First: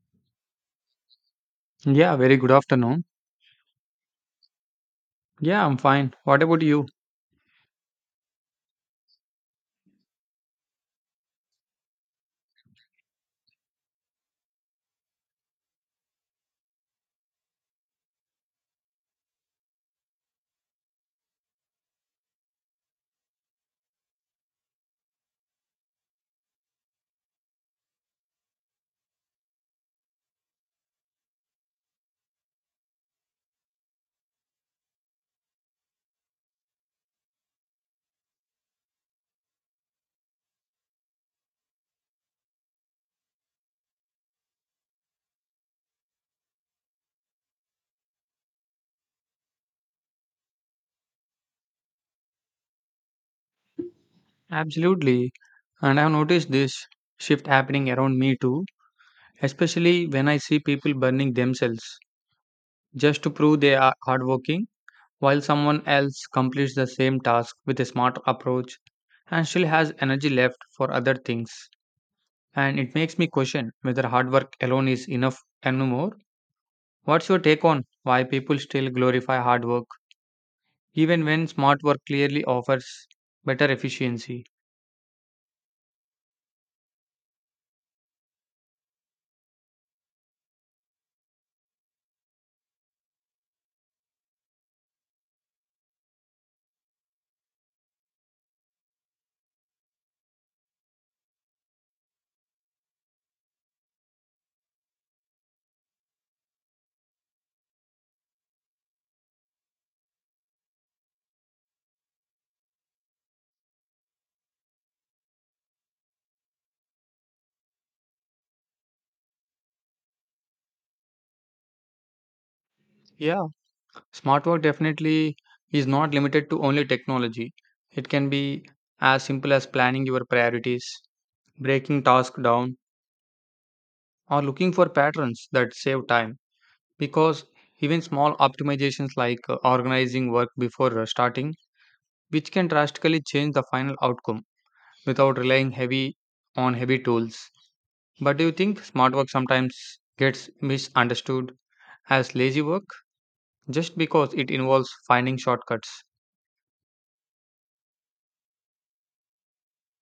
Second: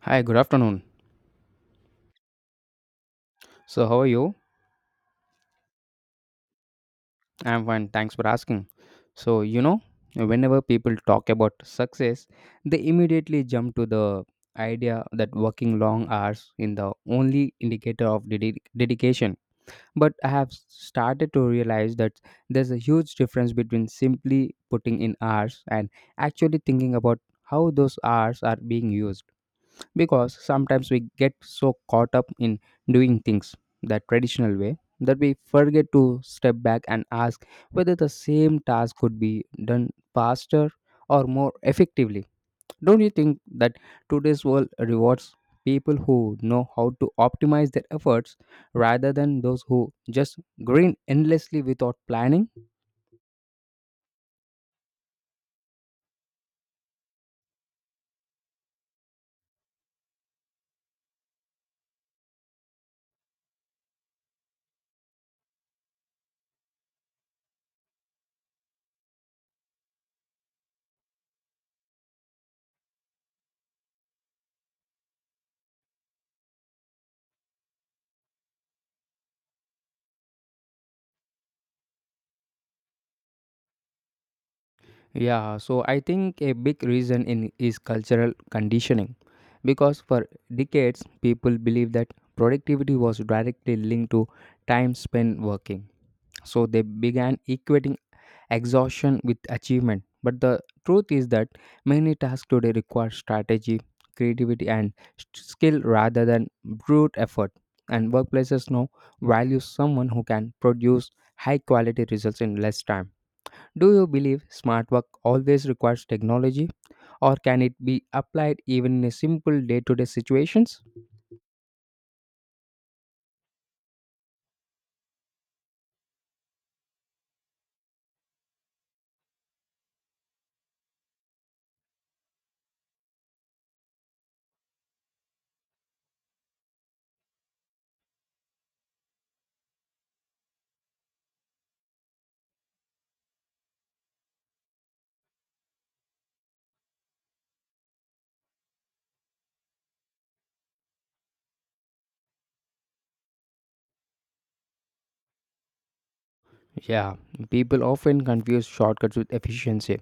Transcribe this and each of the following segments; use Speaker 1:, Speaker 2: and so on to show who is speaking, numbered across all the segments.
Speaker 1: Hi, good afternoon.
Speaker 2: Yeah, very good afternoon.
Speaker 1: So, how are you?
Speaker 2: Yeah, I'm fine. What about you?
Speaker 1: I'm fine. Thanks for asking. So, you know, whenever people talk about success, they immediately jump to the idea that working long hours in the only indicator of dedication. But I have started to realize that there's a huge difference between simply putting in hours and actually thinking about how those hours are being used. Because sometimes we get so caught up in doing things the traditional way that we forget to step back and ask whether the same task could be done faster or more effectively. Don't you think that today's world rewards people who know how to optimize their efforts rather than those who just grin endlessly without planning?
Speaker 2: Absolutely. And I've noticed this shift happening around me too, especially when I see people burning themselves just to prove they are hardworking while someone else completes the same task with a smart approach and still has energy left for other things. And it makes me question whether hard work alone is enough anymore. What's your take on why people still glorify hard work even when smart work clearly offers better efficiency?
Speaker 1: Yeah, so I think a big reason in is cultural conditioning because for decades people believed that productivity was directly linked to time spent working. So they began equating exhaustion with achievement. But the truth is that many tasks today require strategy, creativity and skill rather than brute effort. And workplaces now value someone who can produce high quality results in less time. Do you believe smart work always requires technology, or can it be applied even in simple day to day situations?
Speaker 2: Yeah, smart work definitely is not limited to only technology. It can be as simple as planning your priorities, breaking tasks down, or looking for patterns that save time. Because even small optimizations like organizing work before starting, which can drastically change the final outcome without relying heavy on heavy tools. But do you think smart work sometimes gets misunderstood as lazy work just because it involves finding shortcuts?
Speaker 1: Yeah, people often confuse shortcuts with efficiency,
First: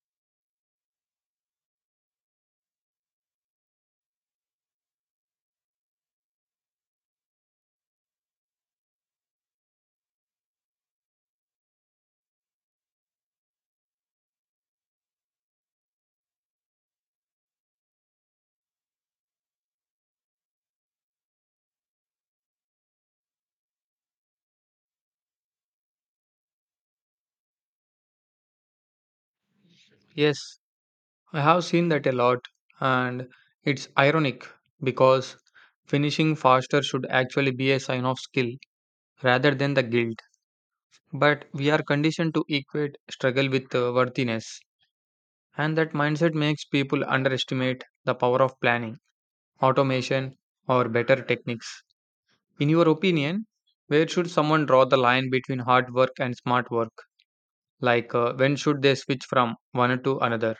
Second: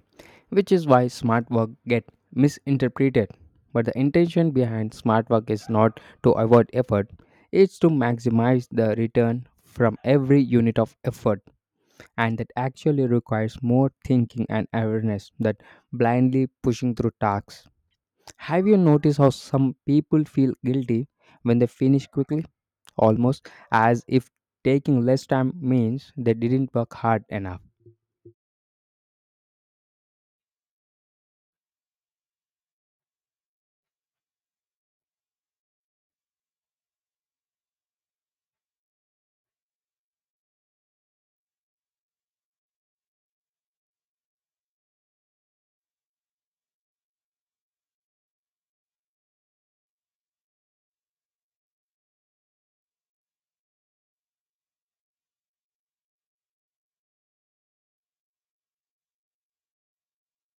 Speaker 1: which is why smart work get misinterpreted. But the intention behind smart work is not to avoid effort, it's to maximize the return from every unit of effort and that actually requires more thinking and awareness than blindly pushing through tasks. Have you noticed how some people feel guilty when they finish quickly, almost as if taking less time means they didn't work hard enough?
Speaker 2: Yes, I have seen that a lot, and it's ironic because finishing faster should actually be a sign of skill rather than the guilt. But we are conditioned to equate struggle with worthiness, and that mindset makes people underestimate the power of planning, automation, or better techniques. In your opinion, where should someone draw the line between hard work and smart work? When should they switch from one to another?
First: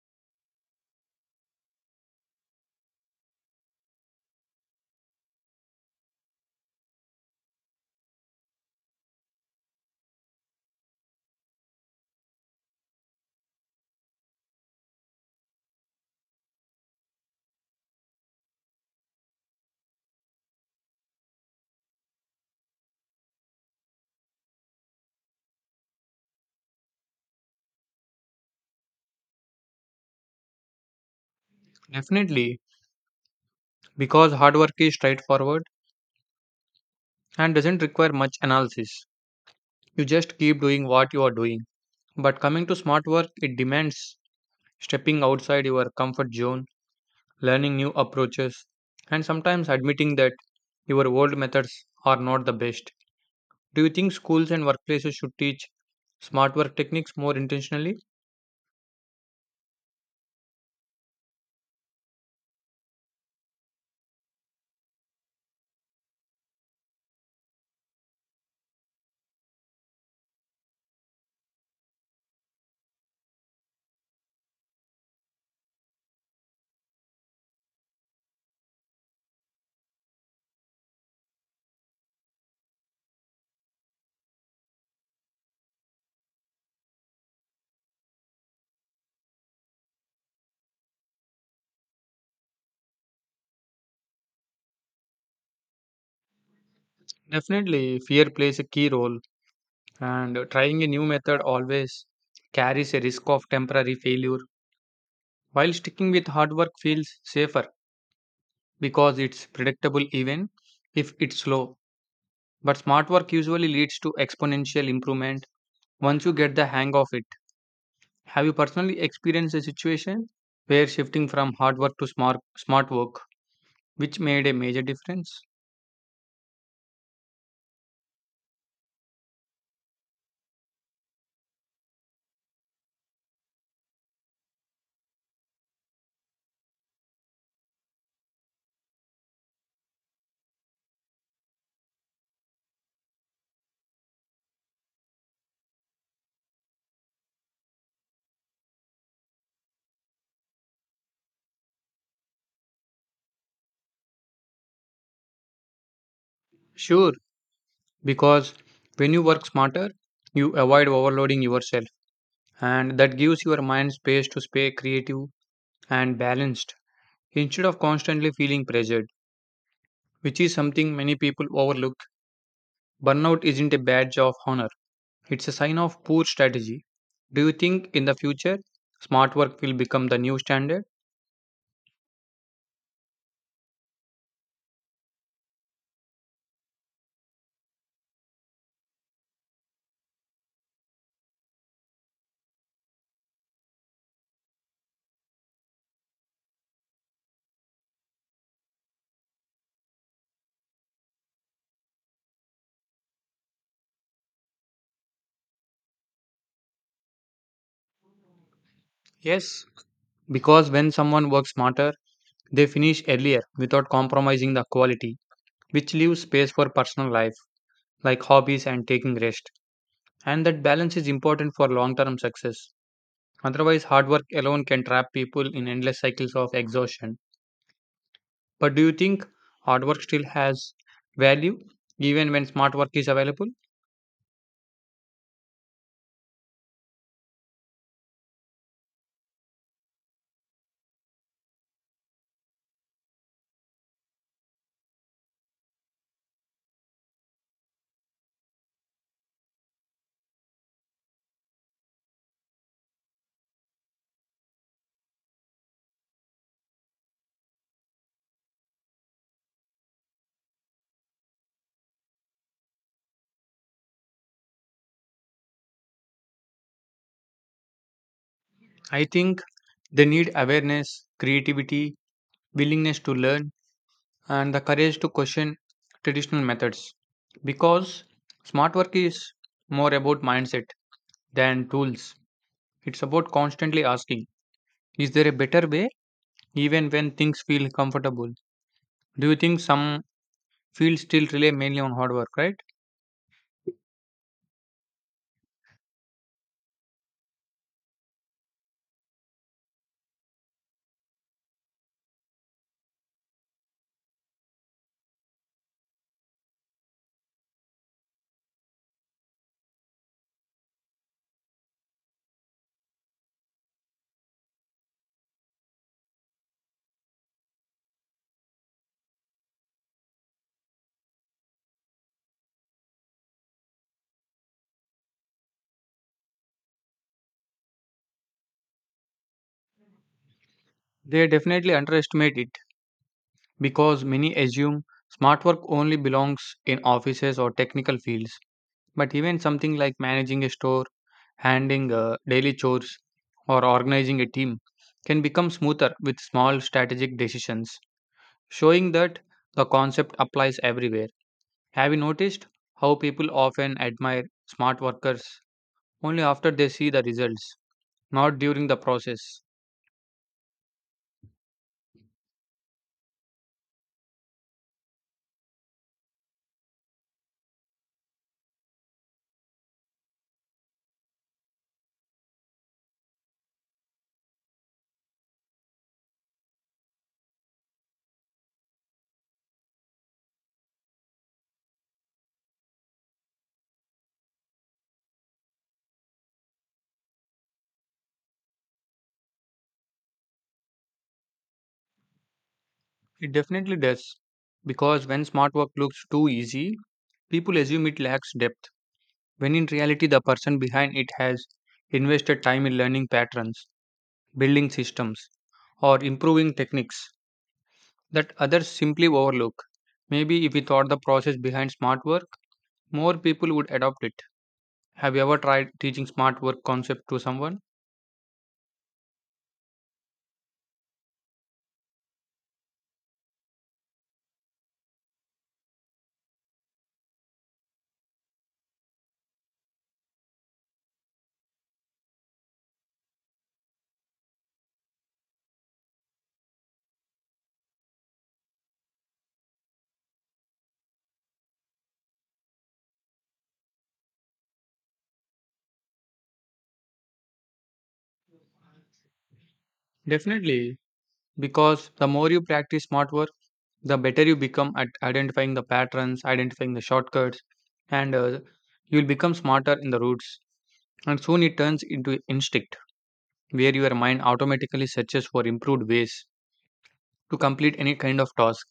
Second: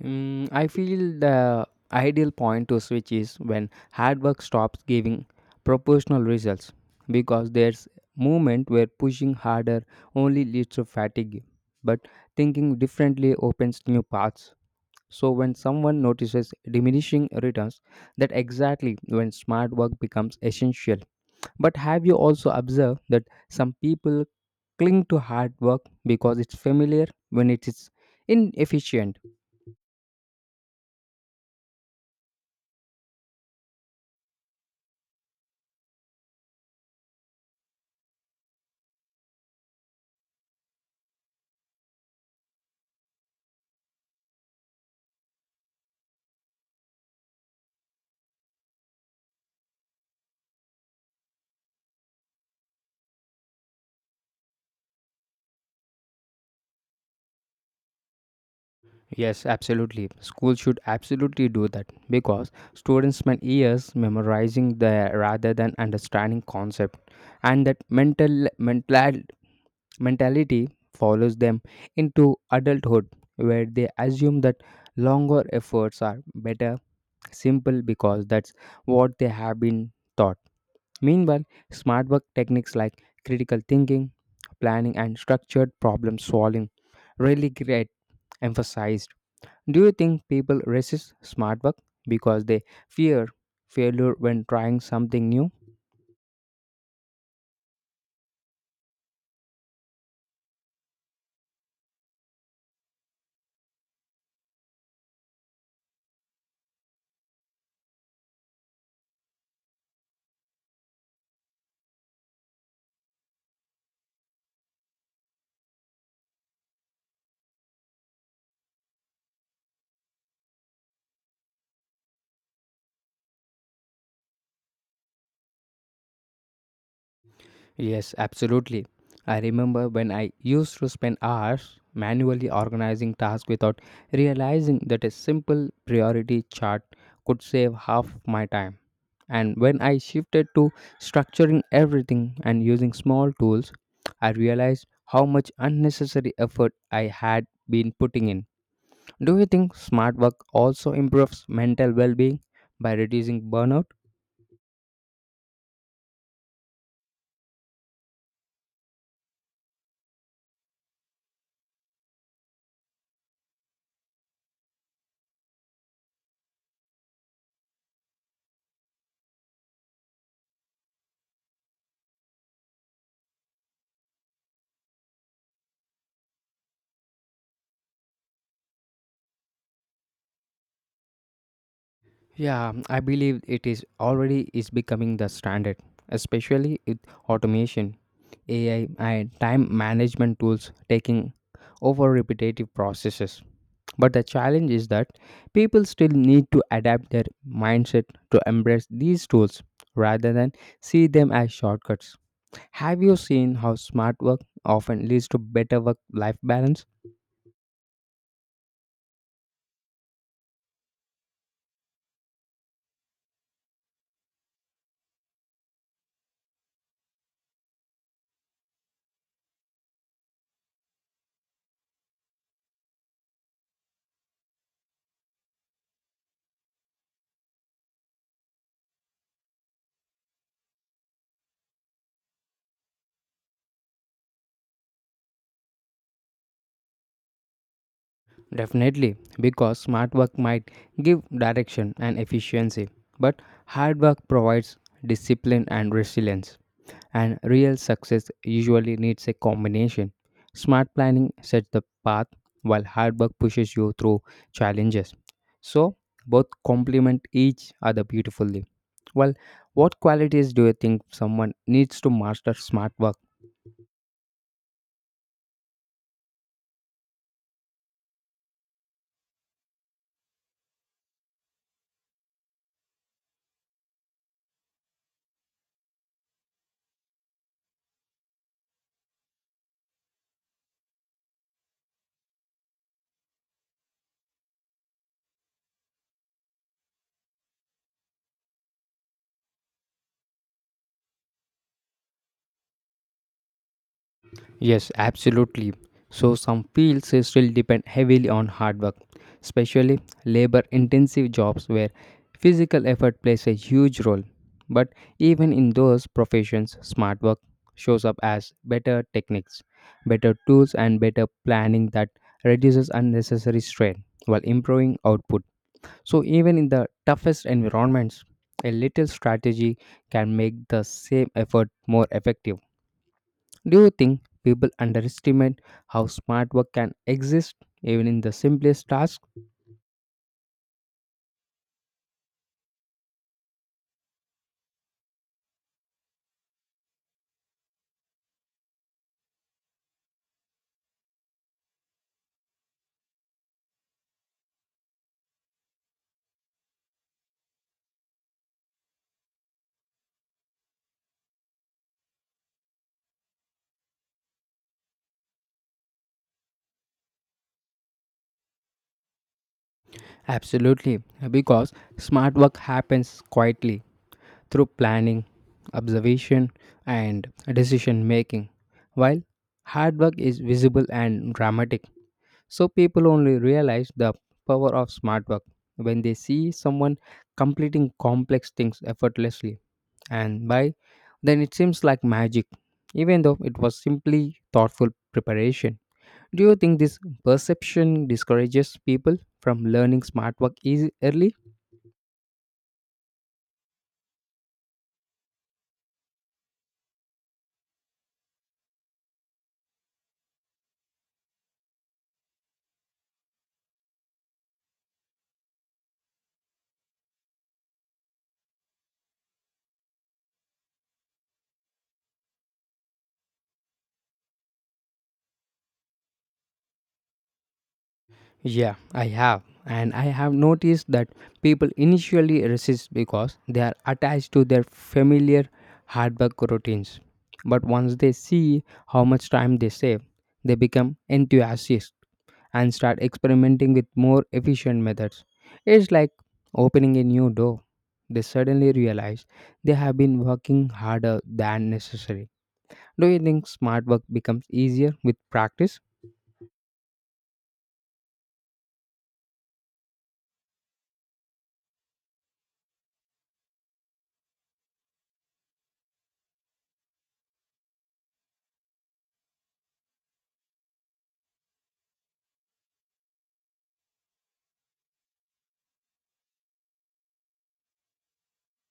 Speaker 1: Mm, I feel the ideal point to switch is when hard work stops giving proportional results because there's movement where pushing harder only leads to fatigue, but thinking differently opens new paths. So when someone notices diminishing returns, that exactly when smart work becomes essential. But have you also observed that some people cling to hard work because it's familiar when it is inefficient?
Speaker 2: Definitely, because hard work is straightforward and doesn't require much analysis. You just keep doing what you are doing. But coming to smart work, it demands stepping outside your comfort zone, learning new approaches, and sometimes admitting that your old methods are not the best. Do you think schools and workplaces should teach smart work techniques more intentionally?
Speaker 1: Yes, absolutely. Schools should absolutely do that because students spend years memorizing the rather than understanding concept, and that mental mentality follows them into adulthood, where they assume that longer efforts are better, simple because that's what they have been taught. Meanwhile, smart work techniques like critical thinking, planning, and structured problem solving really get emphasized. Do you think people resist smart work because they fear failure when trying something new?
Speaker 2: Definitely, fear plays a key role, and trying a new method always carries a risk of temporary failure, while sticking with hard work feels safer. Because it's predictable even if it's slow. But smart work usually leads to exponential improvement once you get the hang of it. Have you personally experienced a situation where shifting from hard work to smart work which made a major difference?
Speaker 1: Yes, absolutely. I remember when I used to spend hours manually organizing tasks without realizing that a simple priority chart could save half my time. And when I shifted to structuring everything and using small tools, I realized how much unnecessary effort I had been putting in. Do you think smart work also improves mental well-being by reducing burnout?
Speaker 2: Sure, because when you work smarter, you avoid overloading yourself and that gives your mind space to stay creative and balanced instead of constantly feeling pressured, which is something many people overlook. Burnout isn't a badge of honor. It's a sign of poor strategy. Do you think in the future smart work will become the new standard?
Speaker 1: Yeah, I believe it is becoming the standard, especially with automation, AI and time management tools taking over repetitive processes. But the challenge is that people still need to adapt their mindset to embrace these tools rather than see them as shortcuts. Have you seen how smart work often leads to better work life balance?
Speaker 2: Yes, because when someone works smarter, they finish earlier without compromising the quality, which leaves space for personal life, like hobbies and taking rest. And that balance is important for long term success. Otherwise, hard work alone can trap people in endless cycles of exhaustion. But do you think hard work still has value even when smart work is available?
Speaker 1: Definitely, because smart work might give direction and efficiency, but hard work provides discipline and resilience. And real success usually needs a combination. Smart planning sets the path, while hard work pushes you through challenges. So, both complement each other beautifully. Well, what qualities do you think someone needs to master smart work?
Speaker 2: I think they need awareness, creativity, willingness to learn, and the courage to question traditional methods. Because smart work is more about mindset than tools. It's about constantly asking, is there a better way, even when things feel comfortable? Do you think some fields still rely mainly on hard work, right?
Speaker 1: Yes, absolutely. So some fields still depend heavily on hard work, especially labor-intensive jobs where physical effort plays a huge role. But even in those professions, smart work shows up as better techniques, better tools and better planning that reduces unnecessary strain while improving output. So even in the toughest environments, a little strategy can make the same effort more effective. Do you think people underestimate how smart work can exist even in the simplest tasks?
Speaker 2: They definitely underestimate it because many assume smart work only belongs in offices or technical fields. But even something like managing a store, handling daily chores, or organizing a team can become smoother with small strategic decisions, showing that the concept applies everywhere. Have you noticed how people often admire smart workers only after they see the results, not during the process?
Speaker 1: Absolutely, because smart work happens quietly through planning, observation, and decision making, while hard work is visible and dramatic. So people only realize the power of smart work when they see someone completing complex things effortlessly and by then it seems like magic, even though it was simply thoughtful preparation. Do you think this perception discourages people from learning smart work easy early?
Speaker 2: It definitely does, because when smart work looks too easy, people assume it lacks depth, when in reality, the person behind it has invested time in learning patterns building systems, or improving techniques that others simply overlook. Maybe if we thought the process behind smart work, more people would adopt it. Have you ever tried teaching smart work concept to someone?
Speaker 1: Yeah, I have. And I have noticed that people initially resist because they are attached to their familiar hard work routines. But once they see how much time they save, they become enthusiastic. And start experimenting with more efficient methods. It's like opening a new door. They suddenly realize they have been working harder than necessary. Do you think smart work becomes easier with practice?
Speaker 2: Definitely, because the more you practice smart work, the better you become at identifying the patterns, identifying the shortcuts, and you'll become smarter in the roots. And soon it turns into instinct, where your mind automatically searches for improved ways to complete any kind of task.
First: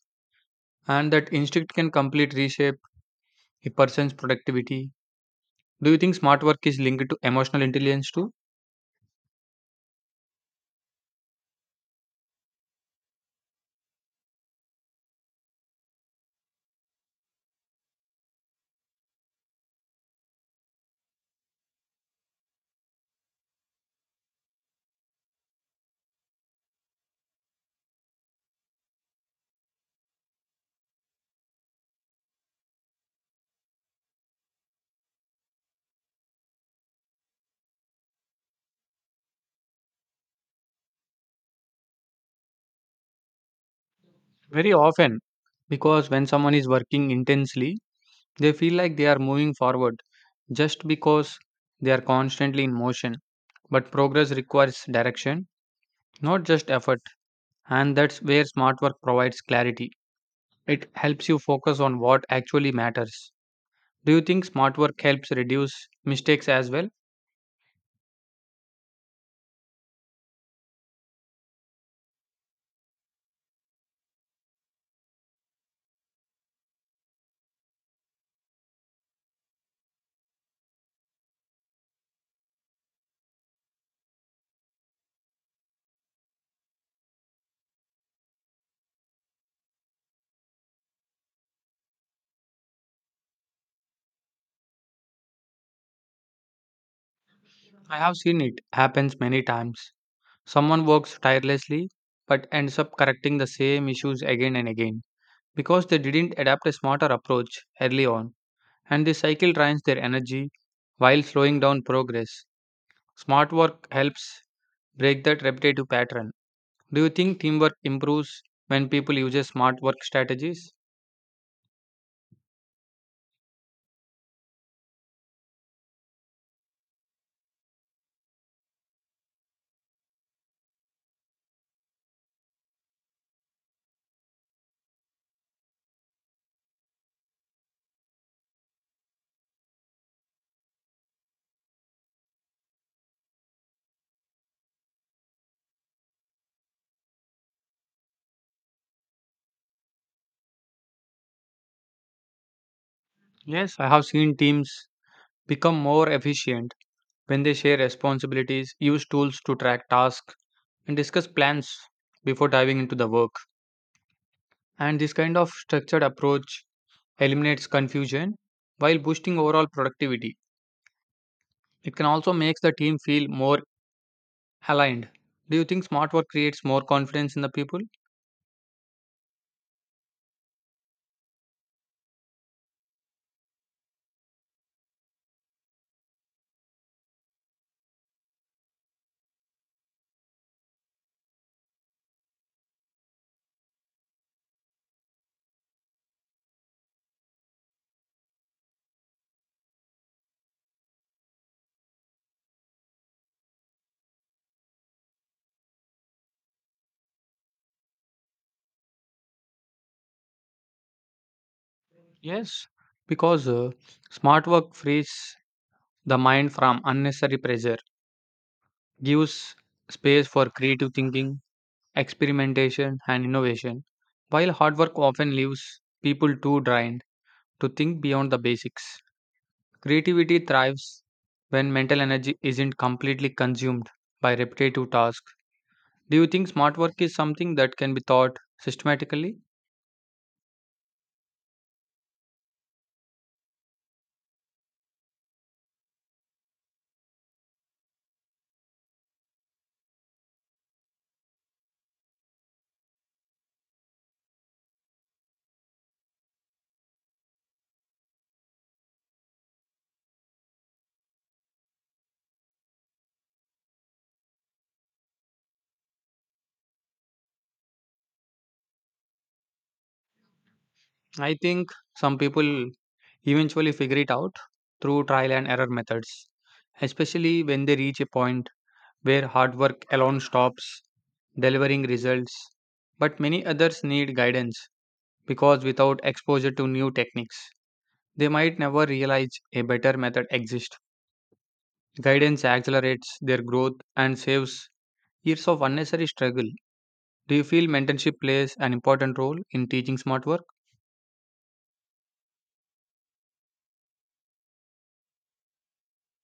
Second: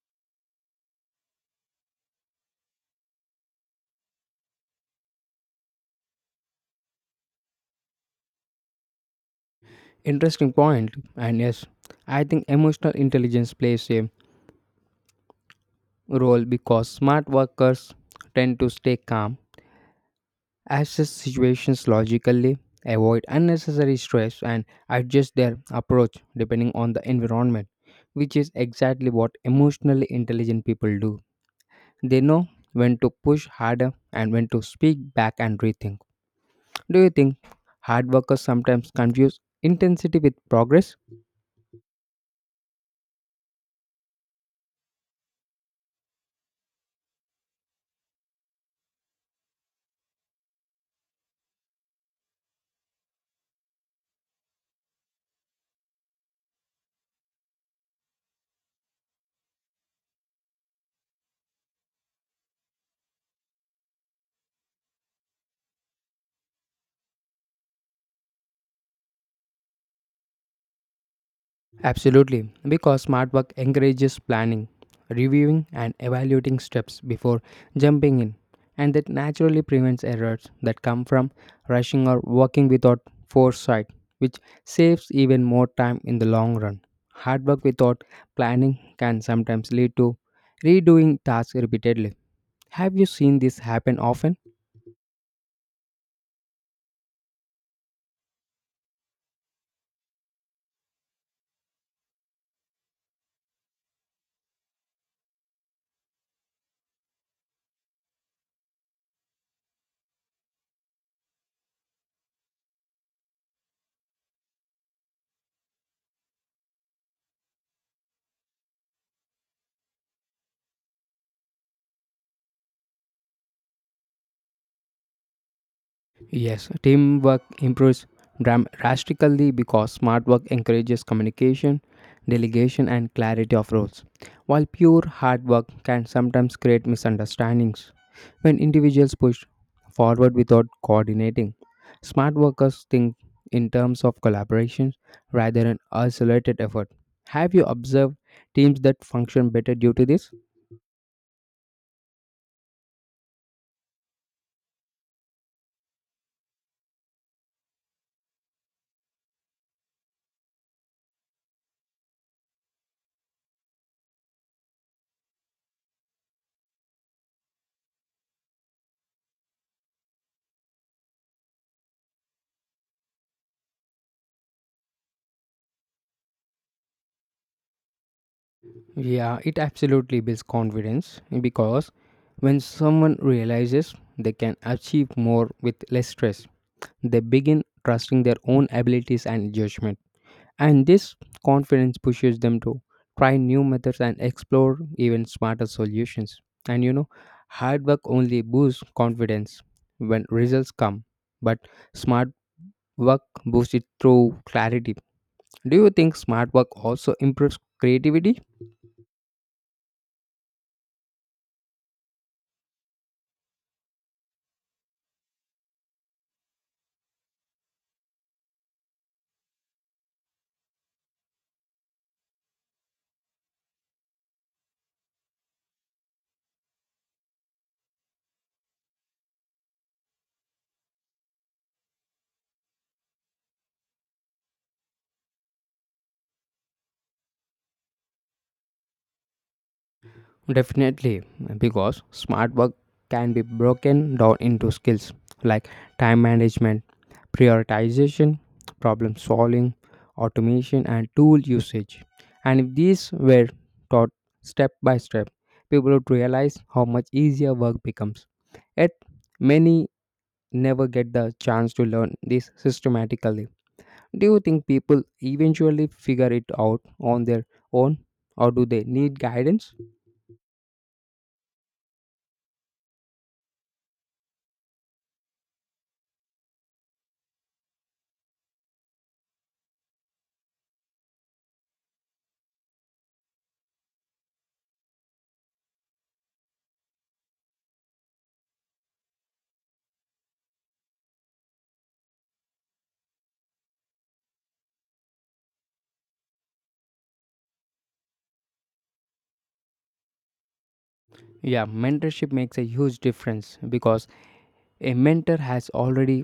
Speaker 2: And that instinct can completely reshape a person's productivity. Do you think smart work is linked to emotional intelligence too?
Speaker 1: Interesting point. And yes, I think emotional intelligence plays a role because smart workers tend to stay calm assess situations logically, avoid unnecessary stress, and adjust their approach depending on the environment, which is exactly what emotionally intelligent people do. They know when to push harder and when to speak back and rethink. Do you think hard workers sometimes confuse intensity with progress?
Speaker 2: Very often, because when someone is working intensely, they feel like they are moving forward just because they are constantly in motion. But progress requires direction, not just effort, and that's where smart work provides clarity. It helps you focus on what actually matters. Do you think smart work helps reduce mistakes as well?
Speaker 1: Absolutely, because smart work encourages planning, reviewing, and evaluating steps before jumping in, and that naturally prevents errors that come from rushing or working without foresight, which saves even more time in the long run. Hard work without planning can sometimes lead to redoing tasks repeatedly. Have you seen this happen often?
Speaker 2: I have seen it happens many times. Someone works tirelessly but ends up correcting the same issues again and again because they didn't adapt a smarter approach early on, and this cycle drains their energy while slowing down progress. Smart work helps break that repetitive pattern. Do you think teamwork improves when people use smart work strategies?
Speaker 1: Yes, teamwork improves drastically because smart work encourages communication, delegation, and clarity of roles, while pure hard work can sometimes create misunderstandings. When individuals push forward without coordinating, smart workers think in terms of collaboration rather than isolated effort. Have you observed teams that function better due to this?
Speaker 2: Yes, I have seen teams become more efficient when they share responsibilities, use tools to track tasks, and discuss plans before diving into the work. And this kind of structured approach eliminates confusion while boosting overall productivity. It can also make the team feel more aligned. Do you think smart work creates more confidence in the people?
Speaker 1: Yeah, it absolutely builds confidence because when someone realizes they can achieve more with less stress, they begin trusting their own abilities and judgment. And this confidence pushes them to try new methods and explore even smarter solutions. And you know, hard work only boosts confidence when results come, but smart work boosts it through clarity. Do you think smart work also improves creativity?
Speaker 2: Yes, because smart work frees the mind from unnecessary pressure, gives space for creative thinking, experimentation, and innovation, while hard work often leaves people too drained to think beyond the basics. Creativity thrives when mental energy isn't completely consumed by repetitive tasks. Do you think smart work is something that can be taught systematically?
Speaker 1: Definitely, because smart work can be broken down into skills like time management, prioritization, problem solving, automation, and tool usage. And if these were taught step by step, people would realize how much easier work becomes. Yet, many never get the chance to learn this systematically. Do you think people eventually figure it out on their own, or do they need guidance?
Speaker 2: I think some people eventually figure it out through trial and error methods, especially when they reach a point where hard work alone stops delivering results. But many others need guidance because without exposure to new techniques, they might never realize a better method exists. Guidance accelerates their growth and saves years of unnecessary struggle. Do you feel mentorship plays an important role in teaching smart work?
Speaker 1: Yeah, mentorship makes a huge difference because a mentor has already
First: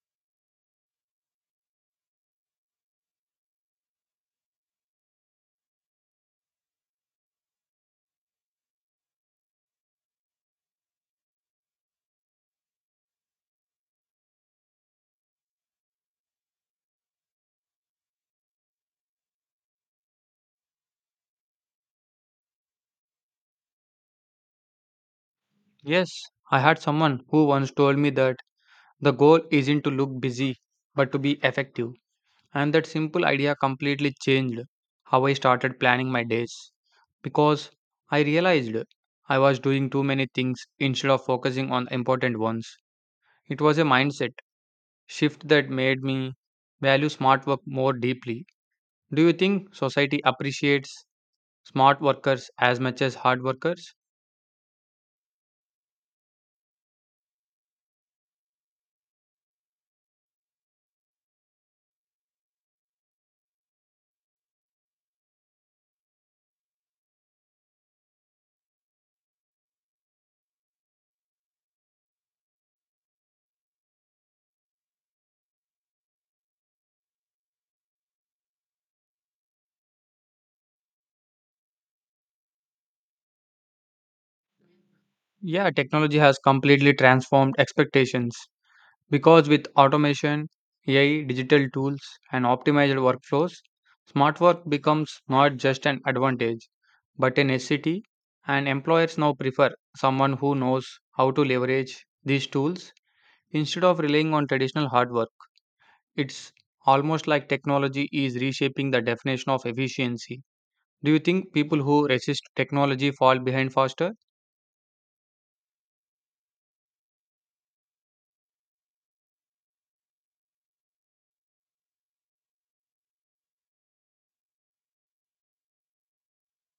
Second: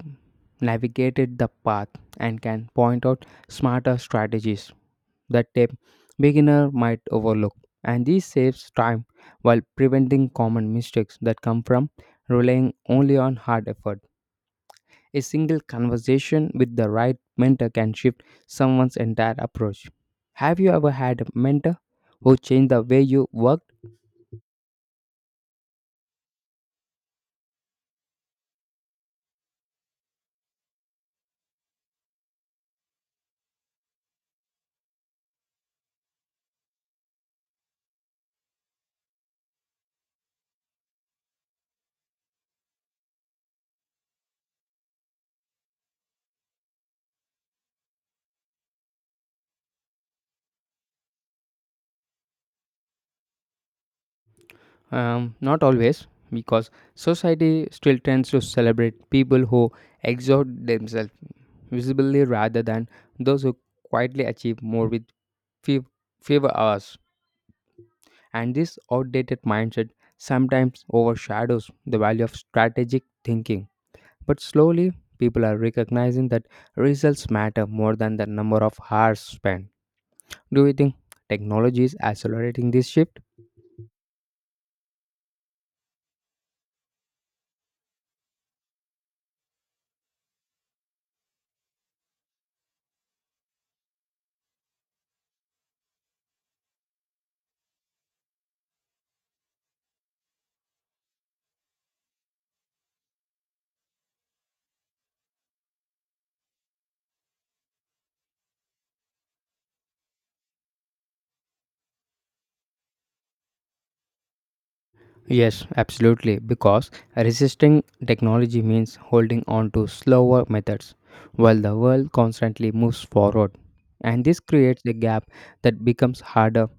Speaker 1: navigated the path and can point out smarter strategies that a beginner might overlook. And this saves time while preventing common mistakes that come from relying only on hard effort. A single conversation with the right mentor can shift someone's entire approach. Have you ever had a mentor who changed the way you work?
Speaker 2: Yes, I had someone who once told me that the goal isn't to look busy but to be effective, and that simple idea completely changed how I started planning my days because I realized I was doing too many things instead of focusing on the important ones. It was a mindset shift that made me value smart work more deeply. Do you think society appreciates smart workers as much as hard workers?
Speaker 1: Not always, because society still tends to celebrate people who exert themselves visibly rather than those who quietly achieve more with few, fewer hours. And this outdated mindset sometimes overshadows the value of strategic thinking. But slowly, people are recognizing that results matter more than the number of hours spent. Do you think technology is accelerating this shift?
Speaker 2: Yeah, technology has completely transformed expectations because with automation, AI, digital tools, and optimized workflows, smart work becomes not just an advantage but a necessity, and employers now prefer someone who knows how to leverage these tools instead of relying on traditional hard work. It's almost like technology is reshaping the definition of efficiency. Do you think people who resist technology fall behind faster?
Speaker 1: Yes, absolutely, because resisting technology means holding on to slower methods while the world constantly moves forward. And this creates a gap that becomes harder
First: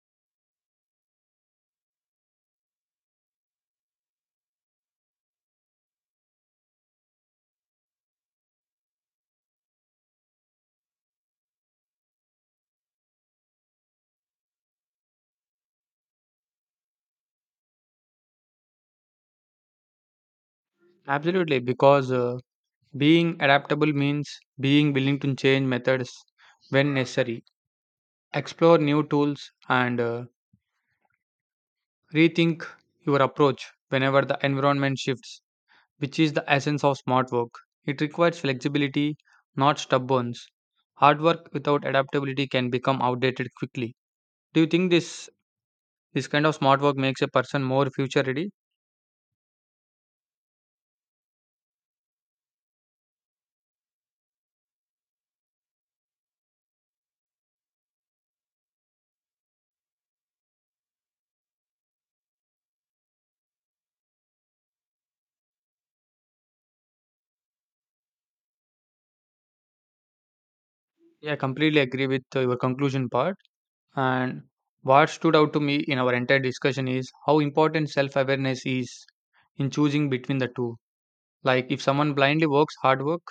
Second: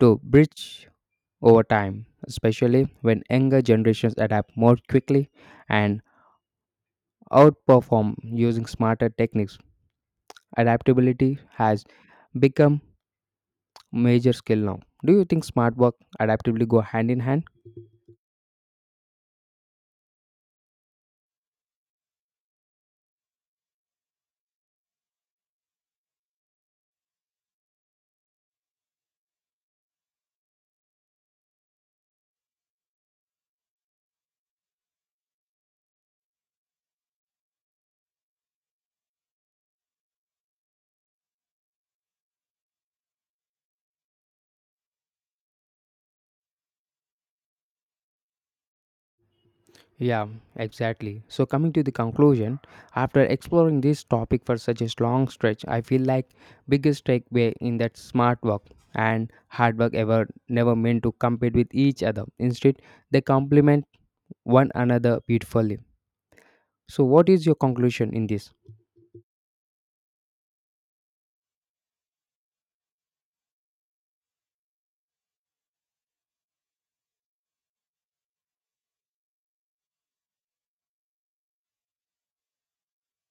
Speaker 1: to bridge over time, especially when younger generations adapt more quickly and outperform using smarter techniques. Adaptability has become major skill now. Do you think smart work adaptability go hand in hand?
Speaker 2: Absolutely, because being adaptable means being willing to change methods when necessary, explore new tools, and rethink your approach whenever the environment shifts, which is the essence of smart work. It requires flexibility, not stubbornness. Hard work without adaptability can become outdated quickly. Do you think this kind of smart work makes a person more future ready?
Speaker 1: Yeah, exactly. So, coming to the conclusion, after exploring this topic for such a long stretch, I feel like biggest takeaway in that smart work and hard work ever never meant to compete with each other. Instead, they complement one another beautifully. So, what is your conclusion in this?
Speaker 2: Yeah, I completely agree with your conclusion part. And what stood out to me in our entire discussion is how important self awareness is in choosing between the two. Like, if someone blindly works hard work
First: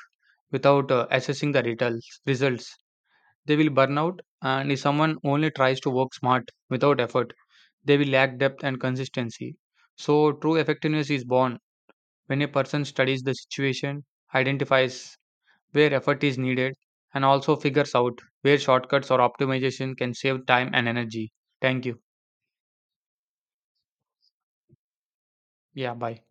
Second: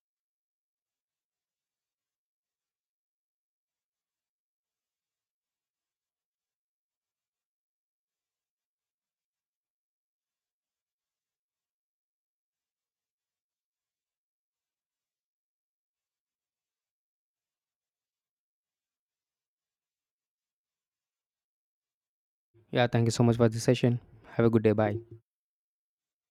Speaker 2: without assessing the results, they will burn out. And if someone only tries to work smart without effort, they will lack depth and consistency. So, true effectiveness is born when a person studies the situation, identifies where effort is needed, and also figures out where shortcuts or optimization can save time and energy. Thank you.
Speaker 1: Yeah, thank you so much for this session. Have a good day. Bye.
Speaker 2: Yeah, bye.